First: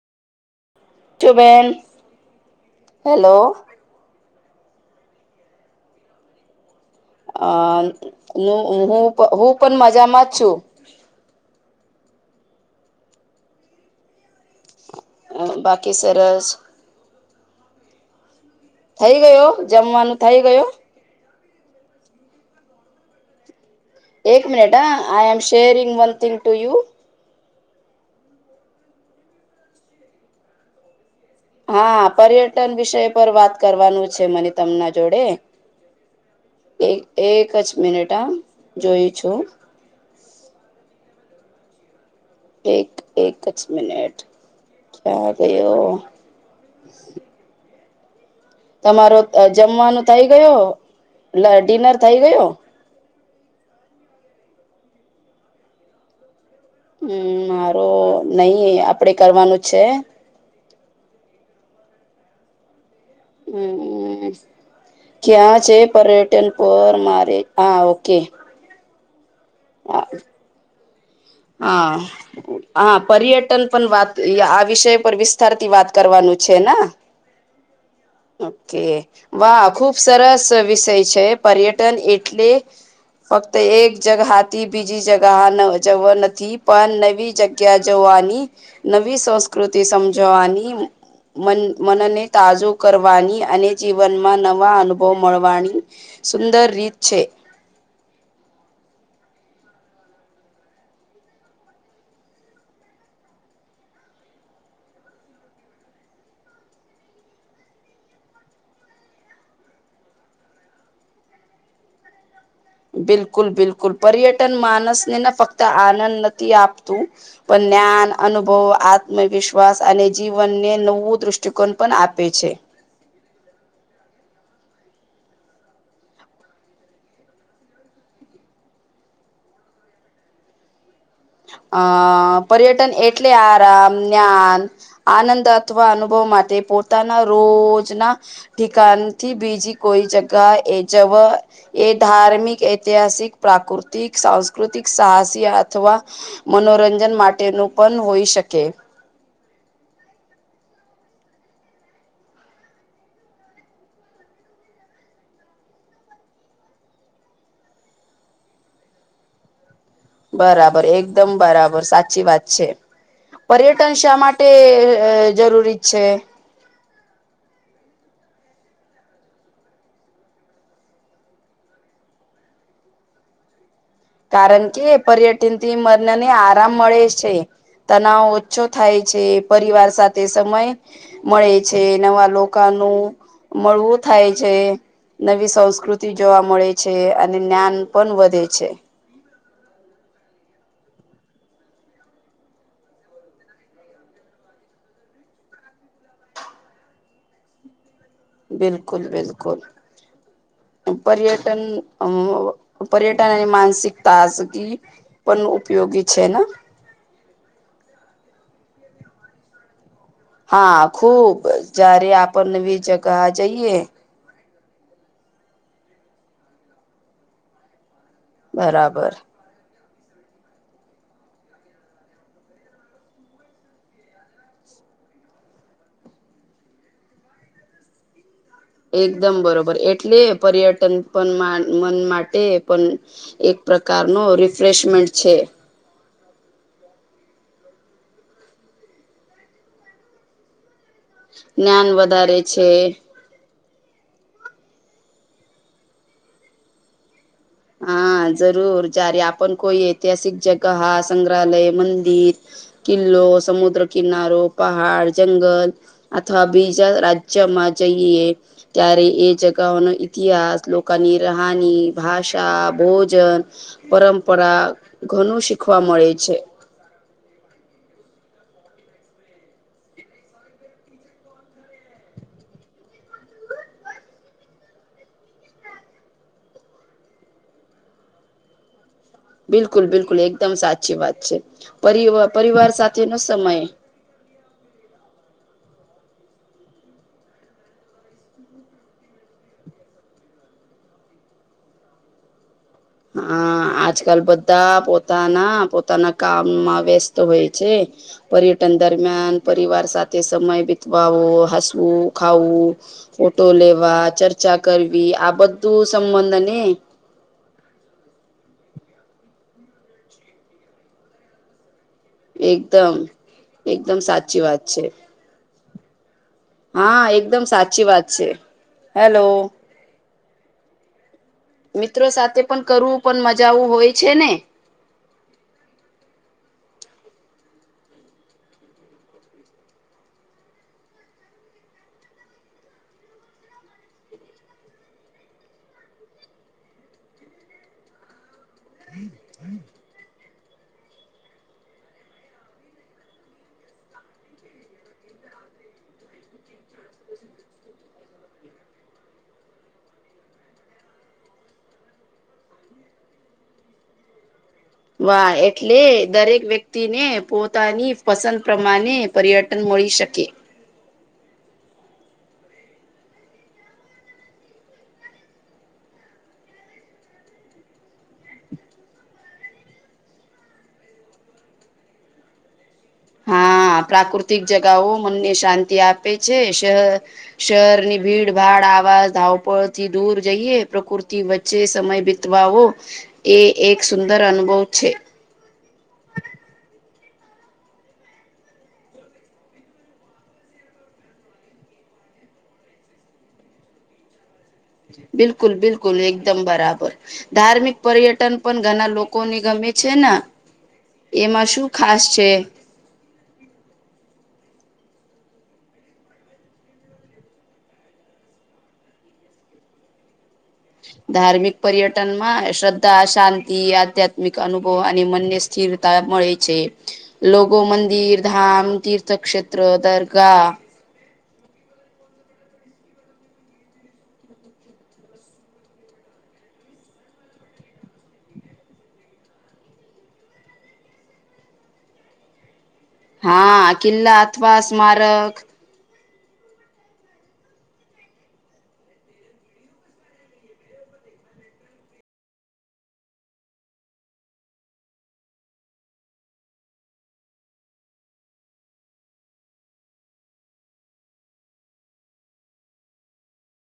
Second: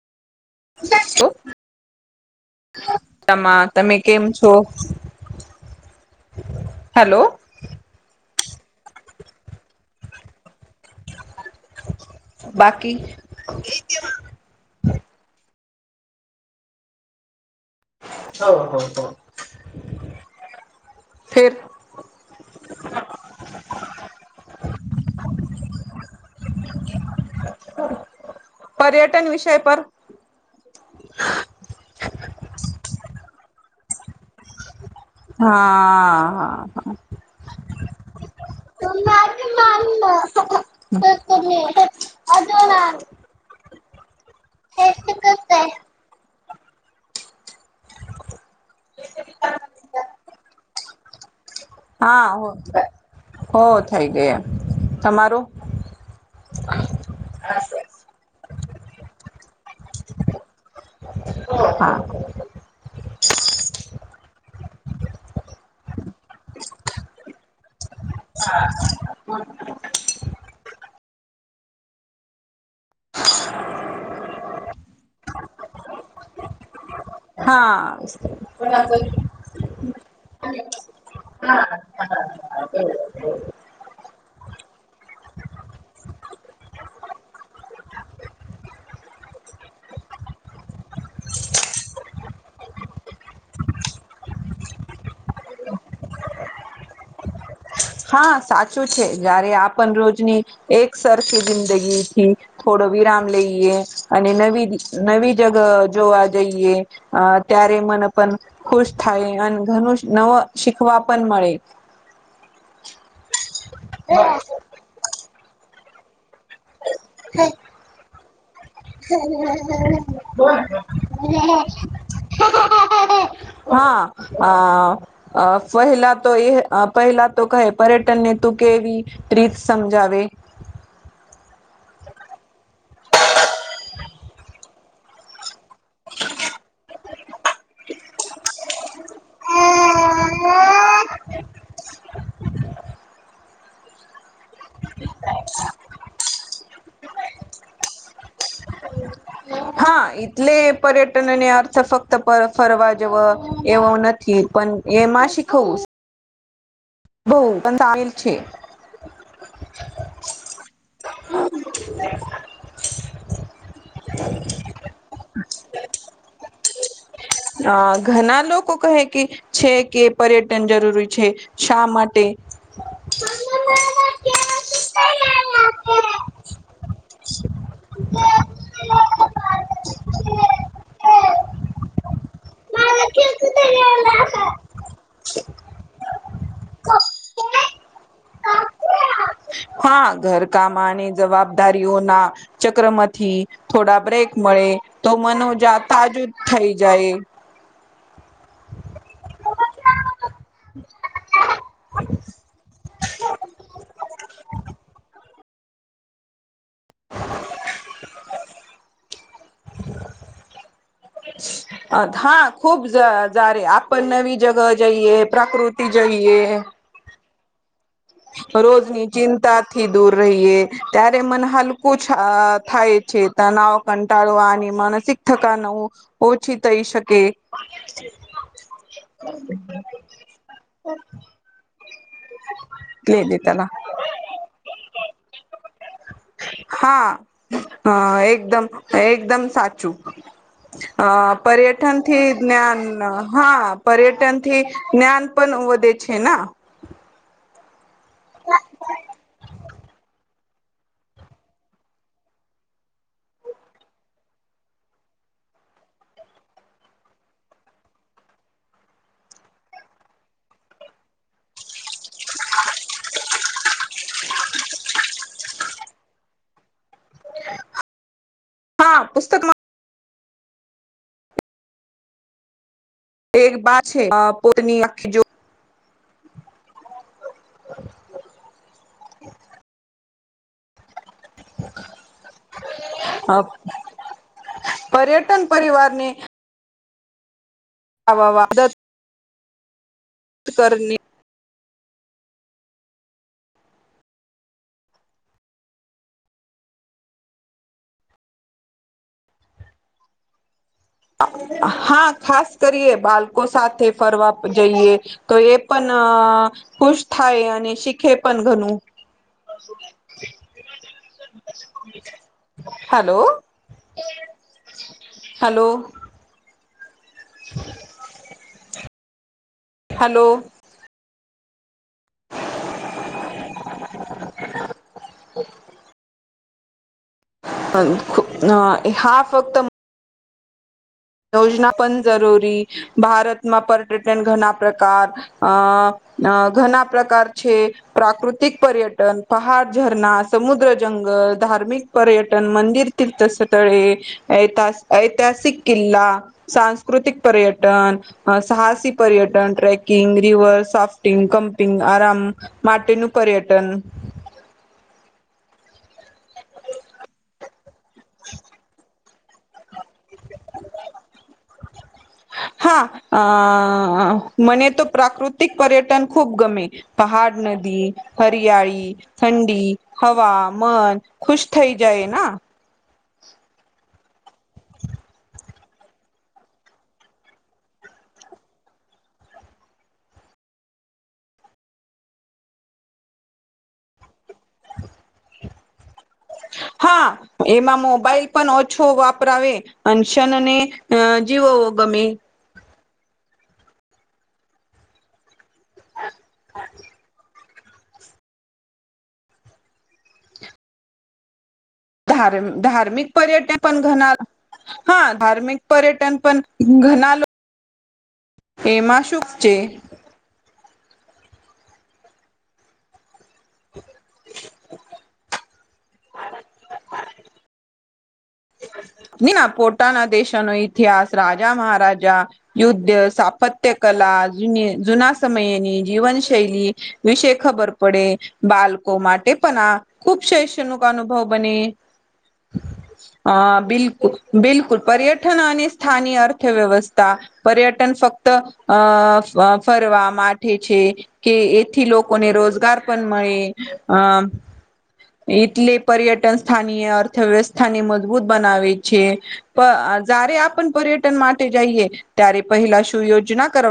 છો બેન હેલો [unintelligible] તમે કેમ છો હેલો. અ હું હું પણ મજામાં જ છું. બાકી બાકી સરસ. [inaudible] થઈ ગયો જમવાનું થઈ ગયો. [inaudible] એક મિનિટા I am sharing one thing to you. પર્યટન વિષય પર [inaudible] હા પર્યટન વિષય પર વાત કરવાનું છે મને. તમના જોડે હા હા એક એક જ મિનિટ આ. જોયું છું. [inaudible] એક એક જ મિનટ ક્યાં ગયો. તમારો જમવાનું થઇ ગયો. [unintelligible] હા હું થા હો થઈ ગયો તમારું. હમ્મ મારો નહીં આપડે કરવાનું છે. [inaudible] હમ્મ. ક્યાં છે પર્યટન પર મારે હા ઓકે. [inaudible] હા. હા. હા પર્યટન પણ વાત આ વિષય પર વિસ્તારથી વાત કરવાનું છે ન. હા ઓકે વાહ! ખુબ સરસ વિષય છે પર્યટન એટલે [inaudible] તે એક જગથી બીજી જગ જવ નથી પણ નવી જગ્યા જવાની. નવી સંસ્કૃતિ સમજવાની મન મનને તાજું કરવાની અને જીવનમાં નવા અનુભવ મળવાની સુંદર રીત છે. હા સાચું છે જારે આપણ રોજની એક સરખી જિંદગીથી થોડો વિરામ લઈએ અને નવી નવી જગ જોવા જઈએ. અ ત્યારે મન પણ ખુશ થાય અને ઘણું નવ શીખવા પણ મળે. બિલકુલ બિલકુલ. પર્યટન માણસને ના ફક્ત આનંદ તી આપતું પણ જ્ઞાન અનુભવ, આત્મવિશ્વાસ અને જીવનને નવું દ્રષ્ટિકોણ પણ આપે છે. [inaudible] હા અ અ પહેલા તો એ પહેલા તો કહે પર્યટનને તું કેવી રીત સમજાવે. અ પર્યટન એટલે આરામ, જ્ઞાન આનંદ અથવા અનુભવ માટે પોતાના રોજના ઠિકાન થી બીજી કોઈ જગા એ જવ એ ધાર્મિક એ ઐતિહાસિક, પ્રાકૃતિક, સાંસ્કૃતિક, સાહસી અથવા મનોરંજન માટેનું પણ હોઈ શકે. હા એટલે પર્યટનને અર્થ ફક્ત ફરવા જવો એવો નથી પણ એમાં શીખવસ બઉ પણ સામિલ છે. બરાબર એકદમ બરાબર સાચી વાત છે. પર્યટન શા માટે જરૂરી છે? અ ઘણા લોકો કહે કે છે કે પર્યટન જરૂરી છે. શા માટે? કારણ કે પર્યટનથી મન ને આરામ મળે છે. તનાવ ઓછો થાય છે, પરિવાર સાથ તે સમય મળે છે, નવા લોકોનું મળવું થાય છે. નવી સંસ્કૃતિ જોવા મળે છે, અને જ્ઞાન પણ વધે છે. હા ઘર કામાની જવાબદારીઓના ચક્રમાંથી થોડા બ્રેક મળે તો મનોજા તાજું થઈ જાય. બિલકુલ બિલકુલ. પર્યટન અ પર્યટન અને માનસિક તાજગી પણ ઉપયોગી છે ને? હા ખુબ જયારે હા આપણ નવી જગા જઈએ. જગ જઈએ, પ્રાકૃતિ જઈએ. રોજની બરાબર. ચિંતા થી દૂર રહીએ, ત્યારે મન હલકું થાય છે. તનાવ કંટાળવાની માનસિક થકાન ઓછી થઈ શકે. એકદમ બરોબર. એટલે પર્યટન પણ મન માટે પણ લે દે એક તલા પ્રકારનો રિફ્રેશમેન્ટ છે. હા હ એકદમ એકદમ સાચું. અ જ્ઞાન પર્યટનથી વધારે છે જ્ઞાન હા પર્યટનથી જ્ઞાન પણ વધે છે ના? હા જરૂર. જ્યારે આપણ કોઈ ઐતિહાસિક જગહા, સંગ્રહાલય, મંદિર. કિલ્લો, સમુદ્ર કિનારો, પહાડ, જંગલ. અથવા બીજા રાજ્યમાં જઈએ ત્યારે એ જગઓનો ઈતિહાસ લોકોની રાહાની ભાષા ભોજન પરંપરા ઘણું શીખવા મળે છે. હા પુસ્તકમાં એક બા છે પોતની આખી જો [inaudible] બિલકુલ બિલકુલ એકદમ સાચી વાત છે પર પરિવાર સાથે નો સમય પર્યટન પરિવાર ને આવા વાદ કરની હા આજકાલ બધા પોતાના પોતાના કામમાં વ્યસ્ત હોય છે. પર્યટન દરમિયાન પરિવાર સાથે સમય વિતા હસવું હા ખાસ ખાવું કરીએ ફોટો બાળકો સાથે લેવા ફરવા ચર્ચા જઈએ કરવી આ તો એ બધ પણ સંબંધને ખુશ થાય અને શીખે પણ ઘણું એકદમ હલો એકદમ સાચી વાત છે. હલો હા એકદમ સાચી વાત છે હેલો હલો મિત્રો સાથે પણ કરવું પણ મજા આવું હોય છે ને? ઓ [inaudible] [unintelligible] હા ફક્ત યોજના પણ જરૂરી ભારતમાં પર્યટન ઘણા પ્રકાર અ અ ઘણા પ્રકાર છે પ્રાકૃતિક પર્યટન પહાડ જર સમુદ્ર જંગલ ધાર્મિક પર્યટન મંદિર તીર્થ સ્થળે ઐતા ઐતાહાસિક કિલ્લા સાંસ્કૃતિક પર્યટન અ સાહસી પર્યટન ટ્રેકિંગ રિવર સાફ્ટિંગ કમ્પિંગ આરામ માટેનું પર્યટન વાહ એટલે દરેક વ્યક્તિને પોતાની પસંદ પ્રમાણે પર્યટન મળી શકે હા અ મને તો પ્રાકૃતિક પર્યટન ખૂબ ગમે પહાડ નદી હરિયાળી ઠંડી હવા મન ખુશ થઈ જાય ના હા પ્રાકૃતિક જગાઓ મનને શાંતિ આપે છે શ શહેરની ભીડ ભાડ આવાજ ધાવપળથી દૂર જઈએ પ્રકૃતિ વચ્ચે જે સમય બીતવાવો એ એક સુંદર અનુભવ છે. હા. એમાં મોબાઈલ પણ ઓછો વાપરાવે અને કને અ જીવો ગમે બિલકુલ બિલકુલ એકદમ બરાબર ધાર્મિક પર્યટન પણ ઘણા લોકોને ગમે છે ને એમાં શું ખાસ છે ધારમ ધાર્મિક પર્યટન પણ ઘના હા ધાર્મિક પર્યટન પણ ઘનાલ એમાં શુંખ છે ધાર્મિક પર્યટન માં શ્રદ્ધા શાંતિ આધ્યાત્મિક અનુભવ અને મનને સ્થિરતા મળે છે લોકો મંદિર ધામ ના તીર્થક્ષેત્ર પોતાના દરગાહ દેશોનો ઇતિહાસ રાજા મહારાજા યુદ્ધ સાપત્ય કલા જ જુના સમયેની જીવન શૈલી વિશે ખબર પડે બાલકો માટે પણ આ ખૂબ શૈષ્યણુક અનુભવ બને અ હા બિલકુલ કિલ્લા અથવા બિલકુલ સ્મારક પર્યટન અને સ્થાની અર્થવ્યવસ્થા. પર્યટન ફક્ત અ ફરવા માઠ છે. કે એથી લોકોને રોજગાર પણ મળે અમ એટલે પર્યટન સ્થાની એ અર્થવ્યવસ્થા ને મજબૂત બનાવે છે. જારે આપણ પર્યટન માટે જઈએ ત્યારે પહેલા શું યોજના કરવા